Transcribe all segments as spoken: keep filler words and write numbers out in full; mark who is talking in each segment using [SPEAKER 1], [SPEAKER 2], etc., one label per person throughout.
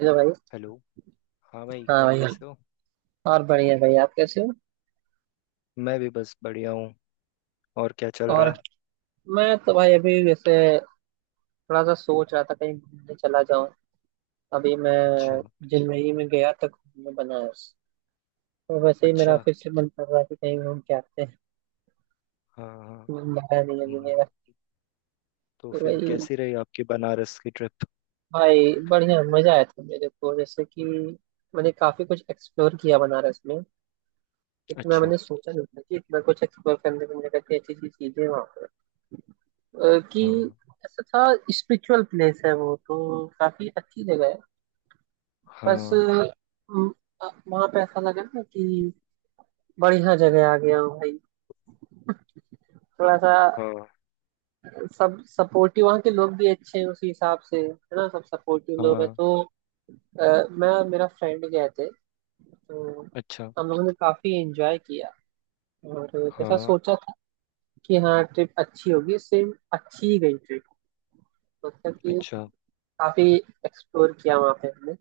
[SPEAKER 1] Hello भाई।
[SPEAKER 2] Hello. हाँ भाई,
[SPEAKER 1] हाँ
[SPEAKER 2] और
[SPEAKER 1] भाई,
[SPEAKER 2] कैसे हो?
[SPEAKER 1] और बढ़िया भाई, आप कैसे हो?
[SPEAKER 2] मैं भी बस बढ़िया हूँ। और क्या चल रहा
[SPEAKER 1] और,
[SPEAKER 2] है?
[SPEAKER 1] मैं तो भाई अभी वैसे थोड़ा सा सोच रहा था कहीं घूमने चला जाऊं। अभी मैं
[SPEAKER 2] अच्छा।
[SPEAKER 1] जलमई में गया था घूमने, बनारस। तो वैसे ही मेरा
[SPEAKER 2] अच्छा।
[SPEAKER 1] फिर से मन कर रहा है कि कहीं घूम के आते हैं।
[SPEAKER 2] हाँ हाँ।
[SPEAKER 1] मन भरा नहीं अभी
[SPEAKER 2] हम्म,
[SPEAKER 1] मेरा।
[SPEAKER 2] तो
[SPEAKER 1] तो
[SPEAKER 2] फिर
[SPEAKER 1] भाई,
[SPEAKER 2] कैसी रही आपकी बनारस की ट्रिप?
[SPEAKER 1] भाई बढ़िया मजा आया था मेरे को, जैसे कि मैंने काफी कुछ एक्सप्लोर किया बनारस में। इतना
[SPEAKER 2] अच्छा।
[SPEAKER 1] मैंने सोचा नहीं था कि इतना कुछ एक्सप्लोर करने को मिलेगा, कि अच्छी अच्छी चीजें वहाँ अ, कि
[SPEAKER 2] हाँ
[SPEAKER 1] ऐसा था। स्पिरिचुअल प्लेस है वो, तो काफी अच्छी जगह है। बस
[SPEAKER 2] हाँ
[SPEAKER 1] वहां पे ऐसा लगा ना कि बढ़िया जगह आ गया हूँ भाई। थोड़ा सा
[SPEAKER 2] हाँ
[SPEAKER 1] सब सपोर्टिव, वहाँ के लोग भी अच्छे हैं उसी हिसाब से, है ना, सब सपोर्टिव लोग हैं।
[SPEAKER 2] हाँ।
[SPEAKER 1] तो अ, मैं और मेरा फ्रेंड गए थे। तो
[SPEAKER 2] अच्छा।
[SPEAKER 1] हम लोगों ने काफी एंजॉय किया। और जैसा
[SPEAKER 2] हाँ।
[SPEAKER 1] सोचा था कि हाँ ट्रिप अच्छी होगी, सेम अच्छी ही गई ट्रिप। मतलब कि
[SPEAKER 2] अच्छा।
[SPEAKER 1] काफी एक्सप्लोर किया वहाँ पे हमने।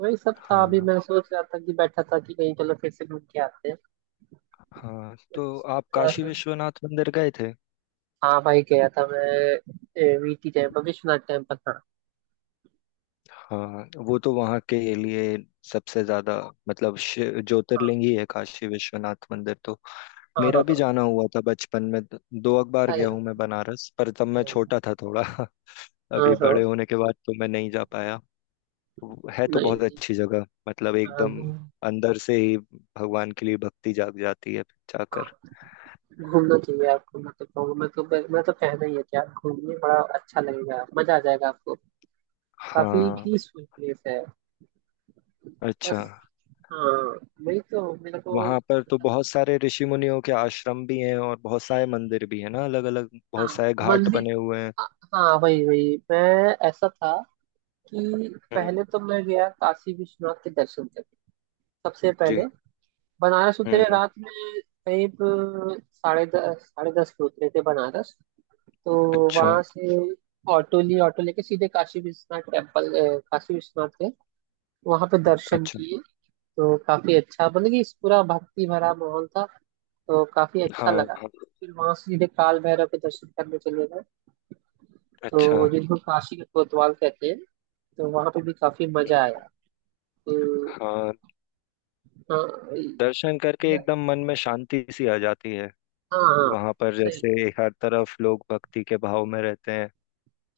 [SPEAKER 1] वही सब था, अभी
[SPEAKER 2] हाँ
[SPEAKER 1] मैं सोच रहा था कि बैठा था कि नहीं, चलो फिर से घूम के आते हैं।
[SPEAKER 2] हाँ, तो आप
[SPEAKER 1] थोड़ा
[SPEAKER 2] काशी
[SPEAKER 1] सा।
[SPEAKER 2] विश्वनाथ मंदिर गए थे?
[SPEAKER 1] हाँ भाई, गया था मैं, वीटी टेम्पल, विश्वनाथ टेम्पल। हाँ।
[SPEAKER 2] हाँ, वो तो वहाँ के लिए सबसे ज्यादा मतलब शि- ज्योतिर्लिंग ही है काशी विश्वनाथ मंदिर तो।
[SPEAKER 1] हाँ
[SPEAKER 2] मेरा
[SPEAKER 1] हाँ हाँ
[SPEAKER 2] भी
[SPEAKER 1] हाँ।
[SPEAKER 2] जाना हुआ था बचपन में, द- दो एक बार
[SPEAKER 1] अरे,
[SPEAKER 2] गया हूँ मैं बनारस, पर तब मैं
[SPEAKER 1] अरे,
[SPEAKER 2] छोटा था थोड़ा
[SPEAKER 1] हाँ
[SPEAKER 2] अभी
[SPEAKER 1] हाँ।
[SPEAKER 2] बड़े होने के बाद तो मैं नहीं जा पाया। वो- है तो
[SPEAKER 1] नहीं
[SPEAKER 2] बहुत
[SPEAKER 1] नहीं।
[SPEAKER 2] अच्छी जगह, मतलब
[SPEAKER 1] हाँ,
[SPEAKER 2] एकदम
[SPEAKER 1] घूम।
[SPEAKER 2] अंदर से ही भगवान के लिए भक्ति जाग जाती है
[SPEAKER 1] हाँ,
[SPEAKER 2] जाकर।
[SPEAKER 1] घूमना चाहिए आपको, मैं तो कहूँगा। मैं तो मैं, मैं तो कहना ही है कि आप घूमिए, बड़ा अच्छा लगेगा, मजा आ जाएगा आपको। काफी
[SPEAKER 2] हाँ।
[SPEAKER 1] पीसफुल प्लेस है। बस।
[SPEAKER 2] अच्छा।
[SPEAKER 1] हाँ, वही तो मेरे को
[SPEAKER 2] वहां पर तो
[SPEAKER 1] ऐसा
[SPEAKER 2] बहुत
[SPEAKER 1] लगा।
[SPEAKER 2] सारे ऋषि मुनियों के आश्रम भी हैं और बहुत सारे मंदिर भी हैं ना, अलग अलग
[SPEAKER 1] हाँ,
[SPEAKER 2] बहुत सारे घाट
[SPEAKER 1] मंदिर।
[SPEAKER 2] बने हुए हैं।
[SPEAKER 1] हाँ हाँ, वही वही। मैं ऐसा था कि
[SPEAKER 2] हम्म।
[SPEAKER 1] पहले तो मैं गया काशी विश्वनाथ के दर्शन करने, सबसे पहले।
[SPEAKER 2] जी।
[SPEAKER 1] बनारस
[SPEAKER 2] हम्म
[SPEAKER 1] उतरे
[SPEAKER 2] हम्म।
[SPEAKER 1] रात में, करीब साढ़े दस, साढ़े दस पे उतरे थे बनारस। तो
[SPEAKER 2] अच्छा।
[SPEAKER 1] वहां से ऑटो लिए, ऑटो लेके सीधे काशी विश्वनाथ टेम्पल, अ, काशी विश्वनाथ गए। वहां पे दर्शन
[SPEAKER 2] अच्छा।
[SPEAKER 1] किए। तो काफी अच्छा, मतलब कि इस पूरा भक्ति भरा माहौल था, तो काफी अच्छा
[SPEAKER 2] हाँ
[SPEAKER 1] लगा।
[SPEAKER 2] हाँ।
[SPEAKER 1] फिर वहां से सीधे काल भैरव के दर्शन करने चले गए।
[SPEAKER 2] अच्छा।
[SPEAKER 1] तो जिनको काशी के कोतवाल कहते हैं, तो वहां पे भी काफी मजा
[SPEAKER 2] हम्म।
[SPEAKER 1] आया। तो
[SPEAKER 2] हाँ,
[SPEAKER 1] हाँ।
[SPEAKER 2] दर्शन करके
[SPEAKER 1] या-
[SPEAKER 2] एकदम मन में शांति सी आ जाती है।
[SPEAKER 1] हाँ हाँ।
[SPEAKER 2] वहां पर
[SPEAKER 1] सही।
[SPEAKER 2] जैसे हर तरफ लोग भक्ति के भाव में रहते हैं।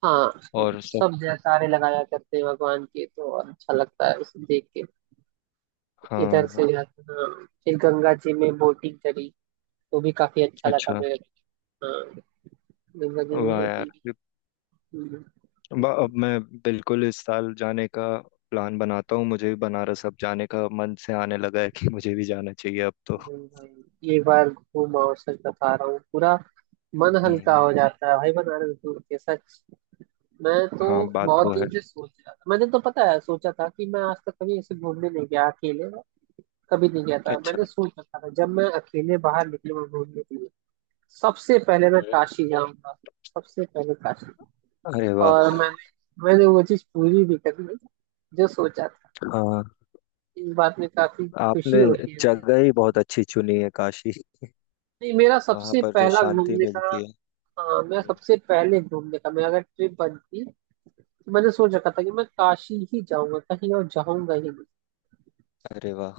[SPEAKER 1] हाँ।
[SPEAKER 2] और सब।
[SPEAKER 1] सब जयकारे लगाया करते हैं भगवान के, तो और अच्छा लगता है उसे देख के।
[SPEAKER 2] हाँ
[SPEAKER 1] इधर से
[SPEAKER 2] हाँ।
[SPEAKER 1] जाते हाँ, फिर गंगा जी में बोटिंग करी। वो भी काफी अच्छा लगा
[SPEAKER 2] अच्छा।
[SPEAKER 1] मेरे को। हाँ, गंगा जी में
[SPEAKER 2] वाह यार।
[SPEAKER 1] बोटिंग।
[SPEAKER 2] ब- अब मैं बिल्कुल इस साल जाने का प्लान बनाता हूँ। मुझे भी बनारस अब जाने का मन से आने लगा है कि मुझे भी जाना चाहिए अब तो।
[SPEAKER 1] ये बार घूम, और सच बता रहा हूँ पूरा, मन हल्का
[SPEAKER 2] हम्म।
[SPEAKER 1] हो जाता है भाई बनारस घूम के, सच। मैं तो
[SPEAKER 2] हाँ बात
[SPEAKER 1] बहुत
[SPEAKER 2] तो है।
[SPEAKER 1] दिन से सोच रहा था, मैंने तो पता है सोचा था कि मैं आज तक कभी ऐसे घूमने नहीं गया अकेले, कभी नहीं गया था।
[SPEAKER 2] अच्छा।
[SPEAKER 1] मैंने सोच रखा था जब मैं अकेले बाहर निकलूंगा घूमने के लिए, सबसे पहले मैं
[SPEAKER 2] हम्म।
[SPEAKER 1] काशी जाऊंगा। सबसे पहले काशी।
[SPEAKER 2] अरे
[SPEAKER 1] और
[SPEAKER 2] वाह।
[SPEAKER 1] मैंने मैंने वो चीज पूरी भी कर ली जो सोचा था।
[SPEAKER 2] हाँ।
[SPEAKER 1] इस बात में काफी खुशी
[SPEAKER 2] आपने
[SPEAKER 1] होती है मुझे।
[SPEAKER 2] जगह ही बहुत अच्छी चुनी है, काशी।
[SPEAKER 1] नहीं, मेरा
[SPEAKER 2] वहाँ
[SPEAKER 1] सबसे
[SPEAKER 2] पर जो
[SPEAKER 1] पहला
[SPEAKER 2] शांति
[SPEAKER 1] घूमने का।
[SPEAKER 2] मिलती है।
[SPEAKER 1] हाँ, मेरा
[SPEAKER 2] हम्म।
[SPEAKER 1] सबसे पहले घूमने का, मैं अगर ट्रिप बनती तो मैंने सोच रखा था कि मैं काशी ही जाऊंगा, कहीं और जाऊंगा ही नहीं।
[SPEAKER 2] अरे वाह।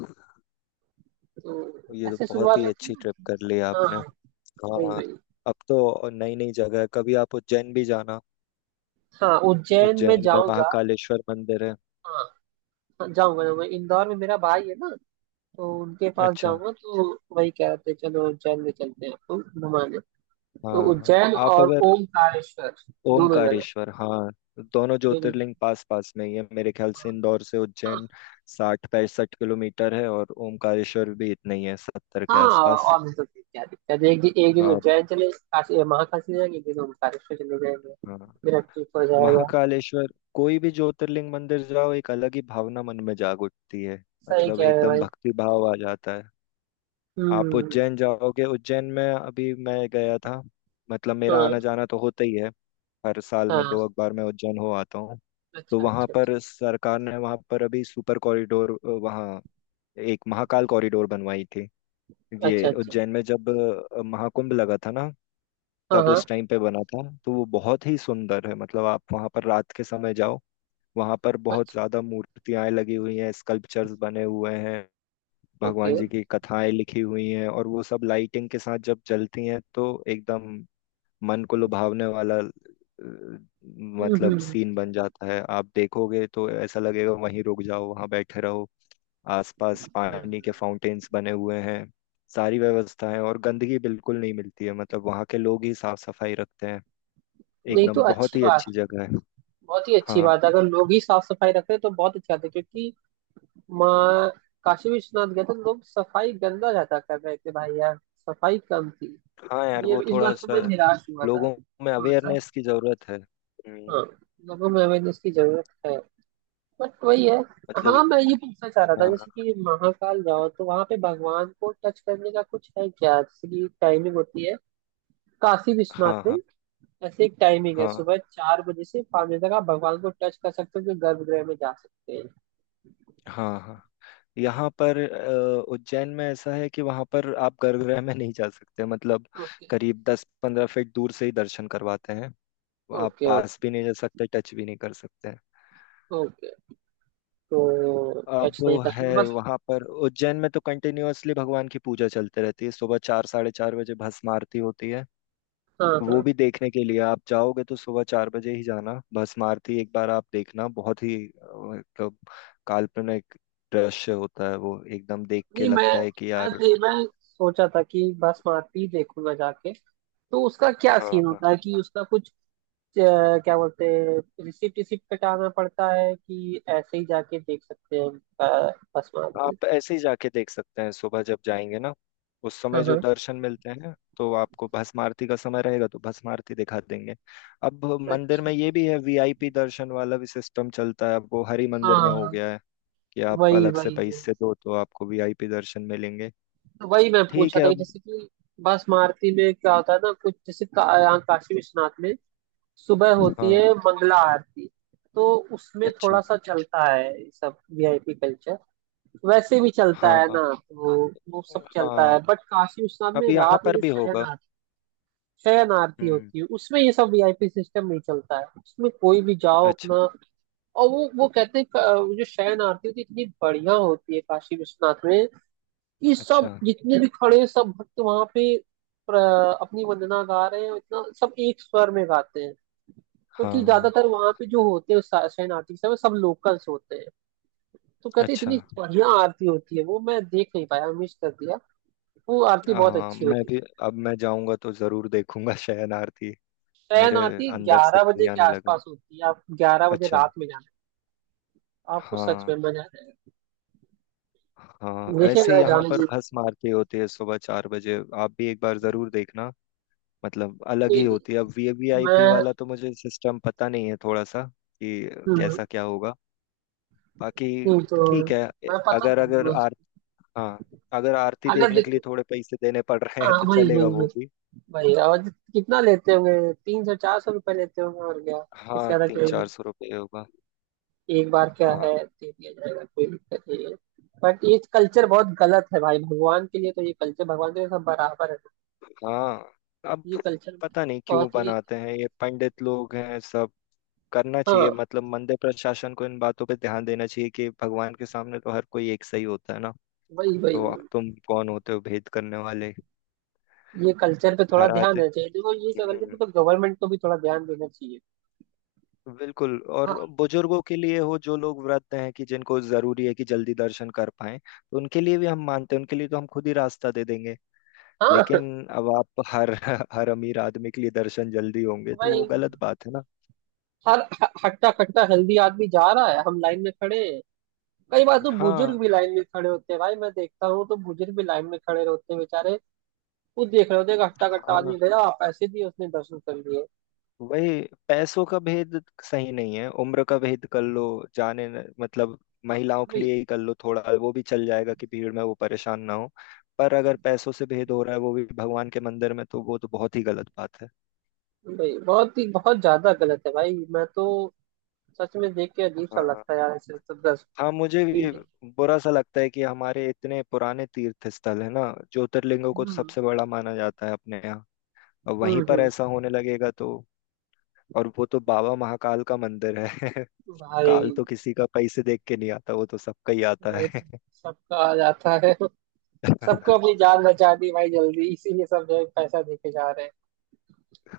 [SPEAKER 1] तो
[SPEAKER 2] ये तो
[SPEAKER 1] ऐसे
[SPEAKER 2] बहुत
[SPEAKER 1] शुरुआत
[SPEAKER 2] ही
[SPEAKER 1] होती है
[SPEAKER 2] अच्छी ट्रिप
[SPEAKER 1] ना।
[SPEAKER 2] कर ली
[SPEAKER 1] हाँ
[SPEAKER 2] आपने।
[SPEAKER 1] हाँ। वही
[SPEAKER 2] हाँ।
[SPEAKER 1] वही।
[SPEAKER 2] अब तो नई नई जगह है, कभी आप उज्जैन भी जाना।
[SPEAKER 1] हाँ, उज्जैन में
[SPEAKER 2] उज्जैन में
[SPEAKER 1] जाऊंगा।
[SPEAKER 2] महाकालेश्वर मंदिर है।
[SPEAKER 1] हाँ, जाऊंगा जाऊंगा, इंदौर में मेरा भाई है ना, तो उनके पास
[SPEAKER 2] अच्छा।
[SPEAKER 1] जाऊंगा तो वही कह रहे थे चलो उज्जैन में चलते हैं, तो घुमाने। तो
[SPEAKER 2] हाँ हाँ।
[SPEAKER 1] उज्जैन
[SPEAKER 2] आप
[SPEAKER 1] और
[SPEAKER 2] अगर
[SPEAKER 1] ओमकारेश्वर, दोनों जगह,
[SPEAKER 2] ओमकारेश्वर, हाँ, दोनों
[SPEAKER 1] दोनों जगह।
[SPEAKER 2] ज्योतिर्लिंग पास पास में ही है मेरे ख्याल से। इंदौर से उज्जैन
[SPEAKER 1] हाँ
[SPEAKER 2] साठ पैंसठ किलोमीटर है और ओमकारेश्वर भी इतना ही है, सत्तर के
[SPEAKER 1] हाँ,
[SPEAKER 2] आसपास।
[SPEAKER 1] और भी तो क्या दिक्कत है, एक दिन एक
[SPEAKER 2] तो
[SPEAKER 1] दिन
[SPEAKER 2] आप,
[SPEAKER 1] उज्जैन चले काशी महाकाशी जाएंगे, एक दिन ओमकारेश्वर चले जाएंगे।
[SPEAKER 2] हाँ,
[SPEAKER 1] मेरा ट्रिप हो जाएगा।
[SPEAKER 2] महाकालेश्वर। कोई भी ज्योतिर्लिंग मंदिर जाओ एक अलग ही भावना मन में जाग उठती है,
[SPEAKER 1] सही
[SPEAKER 2] मतलब
[SPEAKER 1] कह रहे हैं
[SPEAKER 2] एकदम
[SPEAKER 1] भाई।
[SPEAKER 2] भक्ति भाव आ जाता है। आप
[SPEAKER 1] हम्म।
[SPEAKER 2] उज्जैन जाओगे, उज्जैन में अभी मैं गया था, मतलब मेरा
[SPEAKER 1] हाँ
[SPEAKER 2] आना जाना तो होता ही है। हर साल में
[SPEAKER 1] हाँ।
[SPEAKER 2] दो अखबार में उज्जैन हो आता हूँ। तो
[SPEAKER 1] अच्छा
[SPEAKER 2] वहाँ
[SPEAKER 1] अच्छा
[SPEAKER 2] पर
[SPEAKER 1] अच्छा।
[SPEAKER 2] सरकार ने वहाँ पर अभी सुपर कॉरिडोर, वहाँ एक महाकाल कॉरिडोर बनवाई थी।
[SPEAKER 1] अच्छा
[SPEAKER 2] ये
[SPEAKER 1] अच्छा।
[SPEAKER 2] उज्जैन में जब अ, महाकुंभ लगा था ना,
[SPEAKER 1] हाँ
[SPEAKER 2] तब उस
[SPEAKER 1] हाँ।
[SPEAKER 2] टाइम पे बना था, तो वो बहुत ही सुंदर है। मतलब आप वहाँ पर रात के समय जाओ, वहाँ पर बहुत
[SPEAKER 1] अच्छा।
[SPEAKER 2] ज्यादा मूर्तियां लगी हुई हैं, स्कल्पचर्स बने हुए हैं।
[SPEAKER 1] ओके।
[SPEAKER 2] भगवान जी की कथाएं लिखी हुई हैं और वो सब लाइटिंग के साथ जब जलती हैं तो एकदम मन को लुभावने वाला अ,
[SPEAKER 1] हम्म हम्म
[SPEAKER 2] मतलब
[SPEAKER 1] हम्म।
[SPEAKER 2] सीन बन जाता है। आप देखोगे तो ऐसा लगेगा वहीं रुक जाओ, वहां बैठे रहो। आसपास पानी के
[SPEAKER 1] हम्म।
[SPEAKER 2] फाउंटेन्स बने हुए हैं, सारी व्यवस्था है और गंदगी बिल्कुल नहीं मिलती है। मतलब वहाँ के लोग ही साफ सफाई रखते हैं,
[SPEAKER 1] नहीं तो
[SPEAKER 2] एकदम बहुत
[SPEAKER 1] अच्छी
[SPEAKER 2] ही अच्छी
[SPEAKER 1] बात,
[SPEAKER 2] जगह है।
[SPEAKER 1] बहुत ही अच्छी
[SPEAKER 2] हाँ।
[SPEAKER 1] बात है अगर लोग ही साफ सफाई रख रहे हैं तो, बहुत अच्छी बात है क्योंकि माँ काशी विश्वनाथ गए थे तो लोग सफाई गंदा ज्यादा कर रहे थे भाई यार, सफाई कम थी।
[SPEAKER 2] हाँ यार,
[SPEAKER 1] ये
[SPEAKER 2] वो
[SPEAKER 1] इस
[SPEAKER 2] थोड़ा
[SPEAKER 1] बात से
[SPEAKER 2] सा
[SPEAKER 1] मैं निराश हुआ था
[SPEAKER 2] लोगों में
[SPEAKER 1] थोड़ा सा।
[SPEAKER 2] अवेयरनेस की जरूरत है। हम्म,
[SPEAKER 1] हाँ, लोगों में अवेयरनेस की जरूरत है। बट वही है।
[SPEAKER 2] मतलब।
[SPEAKER 1] हाँ, मैं ये पूछना चाह रहा था जैसे
[SPEAKER 2] हाँ
[SPEAKER 1] कि महाकाल जाओ तो वहां पे भगवान को टच करने का कुछ है क्या, जैसे कि टाइमिंग होती है? काशी
[SPEAKER 2] हाँ
[SPEAKER 1] विश्वनाथ
[SPEAKER 2] हाँ
[SPEAKER 1] में ऐसे एक टाइमिंग है,
[SPEAKER 2] हाँ।
[SPEAKER 1] सुबह चार बजे से पाँच बजे तक आप भगवान को टच कर सकते हो, जो गर्भगृह में जा सकते हैं।
[SPEAKER 2] हाँ हाँ। यहाँ पर अ, उज्जैन में ऐसा है कि वहाँ पर आप गर्भगृह में नहीं जा सकते। मतलब
[SPEAKER 1] ओके।
[SPEAKER 2] करीब दस पंद्रह फीट दूर से ही दर्शन करवाते हैं। आप
[SPEAKER 1] ओके।
[SPEAKER 2] पास भी नहीं जा सकते, टच भी नहीं कर सकते।
[SPEAKER 1] ओके, तो
[SPEAKER 2] अब
[SPEAKER 1] टच नहीं
[SPEAKER 2] वो है,
[SPEAKER 1] करेंगे बस।
[SPEAKER 2] वहाँ पर उज्जैन में तो कंटिन्यूअसली भगवान की पूजा चलते रहती है। सुबह चार साढ़े चार बजे भस्म आरती होती है।
[SPEAKER 1] हाँ
[SPEAKER 2] वो
[SPEAKER 1] हाँ।
[SPEAKER 2] भी देखने के लिए आप जाओगे तो सुबह चार बजे ही जाना। भस्म आरती एक बार आप देखना, बहुत ही अ, मतलब काल्पनिक दृश्य होता है। वो एकदम देख के
[SPEAKER 1] नहीं, मैं
[SPEAKER 2] लगता है कि
[SPEAKER 1] मैं
[SPEAKER 2] यार,
[SPEAKER 1] दे, मैं सोचा था कि बासमती देखूंगा जाके, तो उसका क्या
[SPEAKER 2] हाँ
[SPEAKER 1] सीन
[SPEAKER 2] हाँ।
[SPEAKER 1] होता है, कि उसका कुछ अ, क्या बोलते हैं, रिसिप्ट, रिसिप्ट कटाना पड़ता है, कि ऐसे ही जाके देख सकते हैं? अ, बासमती।
[SPEAKER 2] आप ऐसे ही जाके देख सकते हैं। सुबह जब जाएंगे ना, उस
[SPEAKER 1] हाँ
[SPEAKER 2] समय जो
[SPEAKER 1] हाँ।
[SPEAKER 2] दर्शन मिलते हैं तो आपको भस्म आरती का समय रहेगा तो भस्म आरती दिखा देंगे। अब मंदिर
[SPEAKER 1] अच्छा।
[SPEAKER 2] में ये भी है, वीआईपी दर्शन वाला भी सिस्टम चलता है। अब वो हरि मंदिर में हो
[SPEAKER 1] हाँ,
[SPEAKER 2] गया है कि आप
[SPEAKER 1] वही
[SPEAKER 2] अलग से
[SPEAKER 1] वही वही,
[SPEAKER 2] पैसे दो तो आपको वीआईपी दर्शन मिलेंगे।
[SPEAKER 1] तो वही मैं
[SPEAKER 2] ठीक
[SPEAKER 1] पूछा
[SPEAKER 2] है
[SPEAKER 1] था कि
[SPEAKER 2] अब।
[SPEAKER 1] जैसे कि बासमती में क्या होता है ना, कुछ जैसे का, यहाँ काशी विश्वनाथ में सुबह होती है
[SPEAKER 2] हाँ।
[SPEAKER 1] मंगला आरती, तो उसमें
[SPEAKER 2] अच्छा।
[SPEAKER 1] थोड़ा सा चलता है ये सब वीआईपी कल्चर, वैसे भी चलता
[SPEAKER 2] हाँ
[SPEAKER 1] है
[SPEAKER 2] हाँ।
[SPEAKER 1] ना तो वो सब चलता
[SPEAKER 2] हाँ।
[SPEAKER 1] है। बट काशी विश्वनाथ
[SPEAKER 2] अब
[SPEAKER 1] में
[SPEAKER 2] यहाँ
[SPEAKER 1] रात में
[SPEAKER 2] पर
[SPEAKER 1] जो
[SPEAKER 2] भी
[SPEAKER 1] शयन
[SPEAKER 2] होगा।
[SPEAKER 1] आरती, शयन आरती
[SPEAKER 2] हम्म।
[SPEAKER 1] होती है उसमें ये सब वीआईपी सिस्टम नहीं चलता है, उसमें कोई भी जाओ
[SPEAKER 2] अच्छा।
[SPEAKER 1] अपना। और वो वो कहते हैं, क- वो जो शयन आरती होती है इतनी बढ़िया होती है काशी विश्वनाथ में, कि सब
[SPEAKER 2] अच्छा।
[SPEAKER 1] जितने भी खड़े हैं, सब भक्त वहां पे प्र- अपनी वंदना गा रहे हैं, और इतना सब एक स्वर में गाते हैं, क्योंकि
[SPEAKER 2] हाँ।
[SPEAKER 1] ज्यादातर वहां पे जो होते हैं शा- शाइन आर्टिस्ट है, वो सब लोकल्स होते हैं। तो कहते हैं,
[SPEAKER 2] अच्छा।
[SPEAKER 1] इतनी बढ़िया आरती होती है, वो मैं देख नहीं पाया, मिस कर दिया। वो आरती बहुत
[SPEAKER 2] हाँ,
[SPEAKER 1] अच्छी
[SPEAKER 2] मैं
[SPEAKER 1] होती
[SPEAKER 2] भी
[SPEAKER 1] है।
[SPEAKER 2] अब मैं जाऊंगा तो जरूर देखूंगा शयन आरती।
[SPEAKER 1] शयन
[SPEAKER 2] मेरे
[SPEAKER 1] आरती
[SPEAKER 2] अंदर से
[SPEAKER 1] ग्यारह
[SPEAKER 2] ही
[SPEAKER 1] बजे के
[SPEAKER 2] आने लगा।
[SPEAKER 1] आसपास होती है, आप ग्यारह बजे
[SPEAKER 2] अच्छा।
[SPEAKER 1] रात में जाना, आपको सच में
[SPEAKER 2] हाँ
[SPEAKER 1] मजा आ जाएगा।
[SPEAKER 2] हाँ, ऐसे
[SPEAKER 1] देखिएगा,
[SPEAKER 2] यहाँ
[SPEAKER 1] जाने
[SPEAKER 2] पर
[SPEAKER 1] की इच्छा
[SPEAKER 2] भस्म
[SPEAKER 1] है।
[SPEAKER 2] आरती होती है सुबह चार बजे। आप भी एक बार जरूर देखना, मतलब अलग
[SPEAKER 1] नहीं,
[SPEAKER 2] ही
[SPEAKER 1] नहीं,
[SPEAKER 2] होती है। अब वीवीआईपी
[SPEAKER 1] मैं।
[SPEAKER 2] वाला तो मुझे सिस्टम पता नहीं है थोड़ा सा कि
[SPEAKER 1] हम्म,
[SPEAKER 2] कैसा क्या होगा। बाकी
[SPEAKER 1] नहीं तो
[SPEAKER 2] ठीक है। ए-
[SPEAKER 1] मैं पता
[SPEAKER 2] अगर
[SPEAKER 1] कर
[SPEAKER 2] अगर
[SPEAKER 1] लूंगा।
[SPEAKER 2] आर हाँ, अगर आरती
[SPEAKER 1] अगर
[SPEAKER 2] देखने के लिए
[SPEAKER 1] देखो,
[SPEAKER 2] थोड़े पैसे देने पड़ रहे हैं
[SPEAKER 1] हाँ,
[SPEAKER 2] तो
[SPEAKER 1] वही वही
[SPEAKER 2] चलेगा
[SPEAKER 1] वही।
[SPEAKER 2] वो भी।
[SPEAKER 1] वही, और कितना लेते होंगे, तीन सौ चार सौ रुपये लेते होंगे, और क्या। इससे
[SPEAKER 2] हाँ,
[SPEAKER 1] ज्यादा
[SPEAKER 2] तीन
[SPEAKER 1] कोई,
[SPEAKER 2] चार सौ रुपये होगा।
[SPEAKER 1] एक बार क्या
[SPEAKER 2] हाँ
[SPEAKER 1] है, दे दिया जाएगा, कोई दिक्कत नहीं है। बट ये कल्चर बहुत गलत है भाई, भगवान के लिए तो, ये कल्चर, भगवान के लिए सब बराबर है।
[SPEAKER 2] हाँ। अब
[SPEAKER 1] ये कल्चर
[SPEAKER 2] पता नहीं क्यों
[SPEAKER 1] बहुत ही।
[SPEAKER 2] बनाते हैं ये पंडित लोग हैं सब। करना
[SPEAKER 1] हाँ
[SPEAKER 2] चाहिए, मतलब मंदिर प्रशासन को इन बातों पे ध्यान देना चाहिए कि भगवान के सामने तो हर कोई एक सही होता है ना।
[SPEAKER 1] वही वही
[SPEAKER 2] तो
[SPEAKER 1] वही।
[SPEAKER 2] तुम कौन होते हो भेद करने वाले।
[SPEAKER 1] ये कल्चर पे थोड़ा
[SPEAKER 2] हर
[SPEAKER 1] ध्यान
[SPEAKER 2] आज
[SPEAKER 1] देना चाहिए, देखो, ये सब कल्चर पे तो गवर्नमेंट को भी थोड़ा ध्यान देना चाहिए।
[SPEAKER 2] बिल्कुल, और
[SPEAKER 1] हाँ
[SPEAKER 2] बुजुर्गों के लिए हो, जो लोग व्रत हैं कि जिनको जरूरी है कि जल्दी दर्शन कर पाए तो उनके लिए भी हम मानते हैं, उनके लिए तो हम खुद ही रास्ता दे देंगे।
[SPEAKER 1] हाँ।
[SPEAKER 2] लेकिन अब आप हर हर अमीर आदमी के लिए दर्शन जल्दी होंगे तो
[SPEAKER 1] भाई,
[SPEAKER 2] वो गलत बात है ना।
[SPEAKER 1] हर ह- हट्टा कट्टा हेल्दी आदमी जा रहा है, हम लाइन में खड़े हैं। कई बार तो
[SPEAKER 2] हाँ
[SPEAKER 1] बुजुर्ग भी लाइन में खड़े होते हैं भाई, मैं देखता हूँ तो बुजुर्ग भी लाइन में खड़े होते हैं बेचारे। वो देख रहे होते हैं कि हट्टा कट्टा आदमी
[SPEAKER 2] हाँ।
[SPEAKER 1] गया, आप पैसे दिए उसने दर्शन कर लिए।
[SPEAKER 2] वही पैसों का भेद सही नहीं है, उम्र का भेद कर लो। जाने न- मतलब महिलाओं के लिए ही कर लो थोड़ा, वो भी चल जाएगा कि भीड़ में वो परेशान ना हो। पर अगर पैसों से भेद हो रहा है वो भी भगवान के मंदिर में, तो वो तो बहुत ही गलत बात है।
[SPEAKER 1] भाई बहुत ही, बहुत ज्यादा गलत है भाई, मैं तो सच में देख के अजीब सा
[SPEAKER 2] हाँ
[SPEAKER 1] लगता है यार, ऐसे तो दस
[SPEAKER 2] हाँ। मुझे भी
[SPEAKER 1] फीलिंग।
[SPEAKER 2] बुरा सा लगता है कि हमारे इतने पुराने तीर्थ स्थल है ना, ज्योतिर्लिंगों को तो
[SPEAKER 1] हम्म
[SPEAKER 2] सबसे बड़ा माना जाता है अपने यहाँ। अब वहीं
[SPEAKER 1] हम्म
[SPEAKER 2] पर
[SPEAKER 1] हम्म।
[SPEAKER 2] ऐसा होने लगेगा तो। और वो तो बाबा महाकाल का मंदिर है
[SPEAKER 1] भाई।
[SPEAKER 2] काल तो किसी का पैसे देख के नहीं आता, वो तो सबका ही आता
[SPEAKER 1] भाई,
[SPEAKER 2] है
[SPEAKER 1] सबका आ जाता है। सबको अपनी जान बचा दी भाई जल्दी, इसीलिए सब जो है पैसा देके जा रहे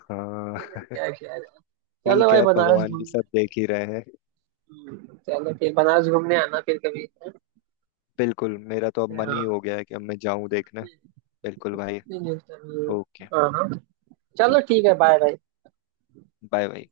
[SPEAKER 2] हाँ
[SPEAKER 1] हैं, क्या क्या। चलो
[SPEAKER 2] ठीक है,
[SPEAKER 1] भाई
[SPEAKER 2] अब
[SPEAKER 1] बनारस
[SPEAKER 2] भगवान भी
[SPEAKER 1] घूमने।
[SPEAKER 2] सब देख ही रहे हैं।
[SPEAKER 1] हम्म, चलो फिर बनारस घूमने आना फिर कभी।
[SPEAKER 2] बिल्कुल, मेरा तो अब मन ही
[SPEAKER 1] हाँ।
[SPEAKER 2] हो गया है कि अब मैं जाऊं देखने।
[SPEAKER 1] नहीं,
[SPEAKER 2] बिल्कुल भाई।
[SPEAKER 1] नहीं, नहीं, चलो।
[SPEAKER 2] ओके।
[SPEAKER 1] हाँ हाँ। चलो
[SPEAKER 2] ठीक है।
[SPEAKER 1] ठीक है, बाय बाय।
[SPEAKER 2] Bye bye.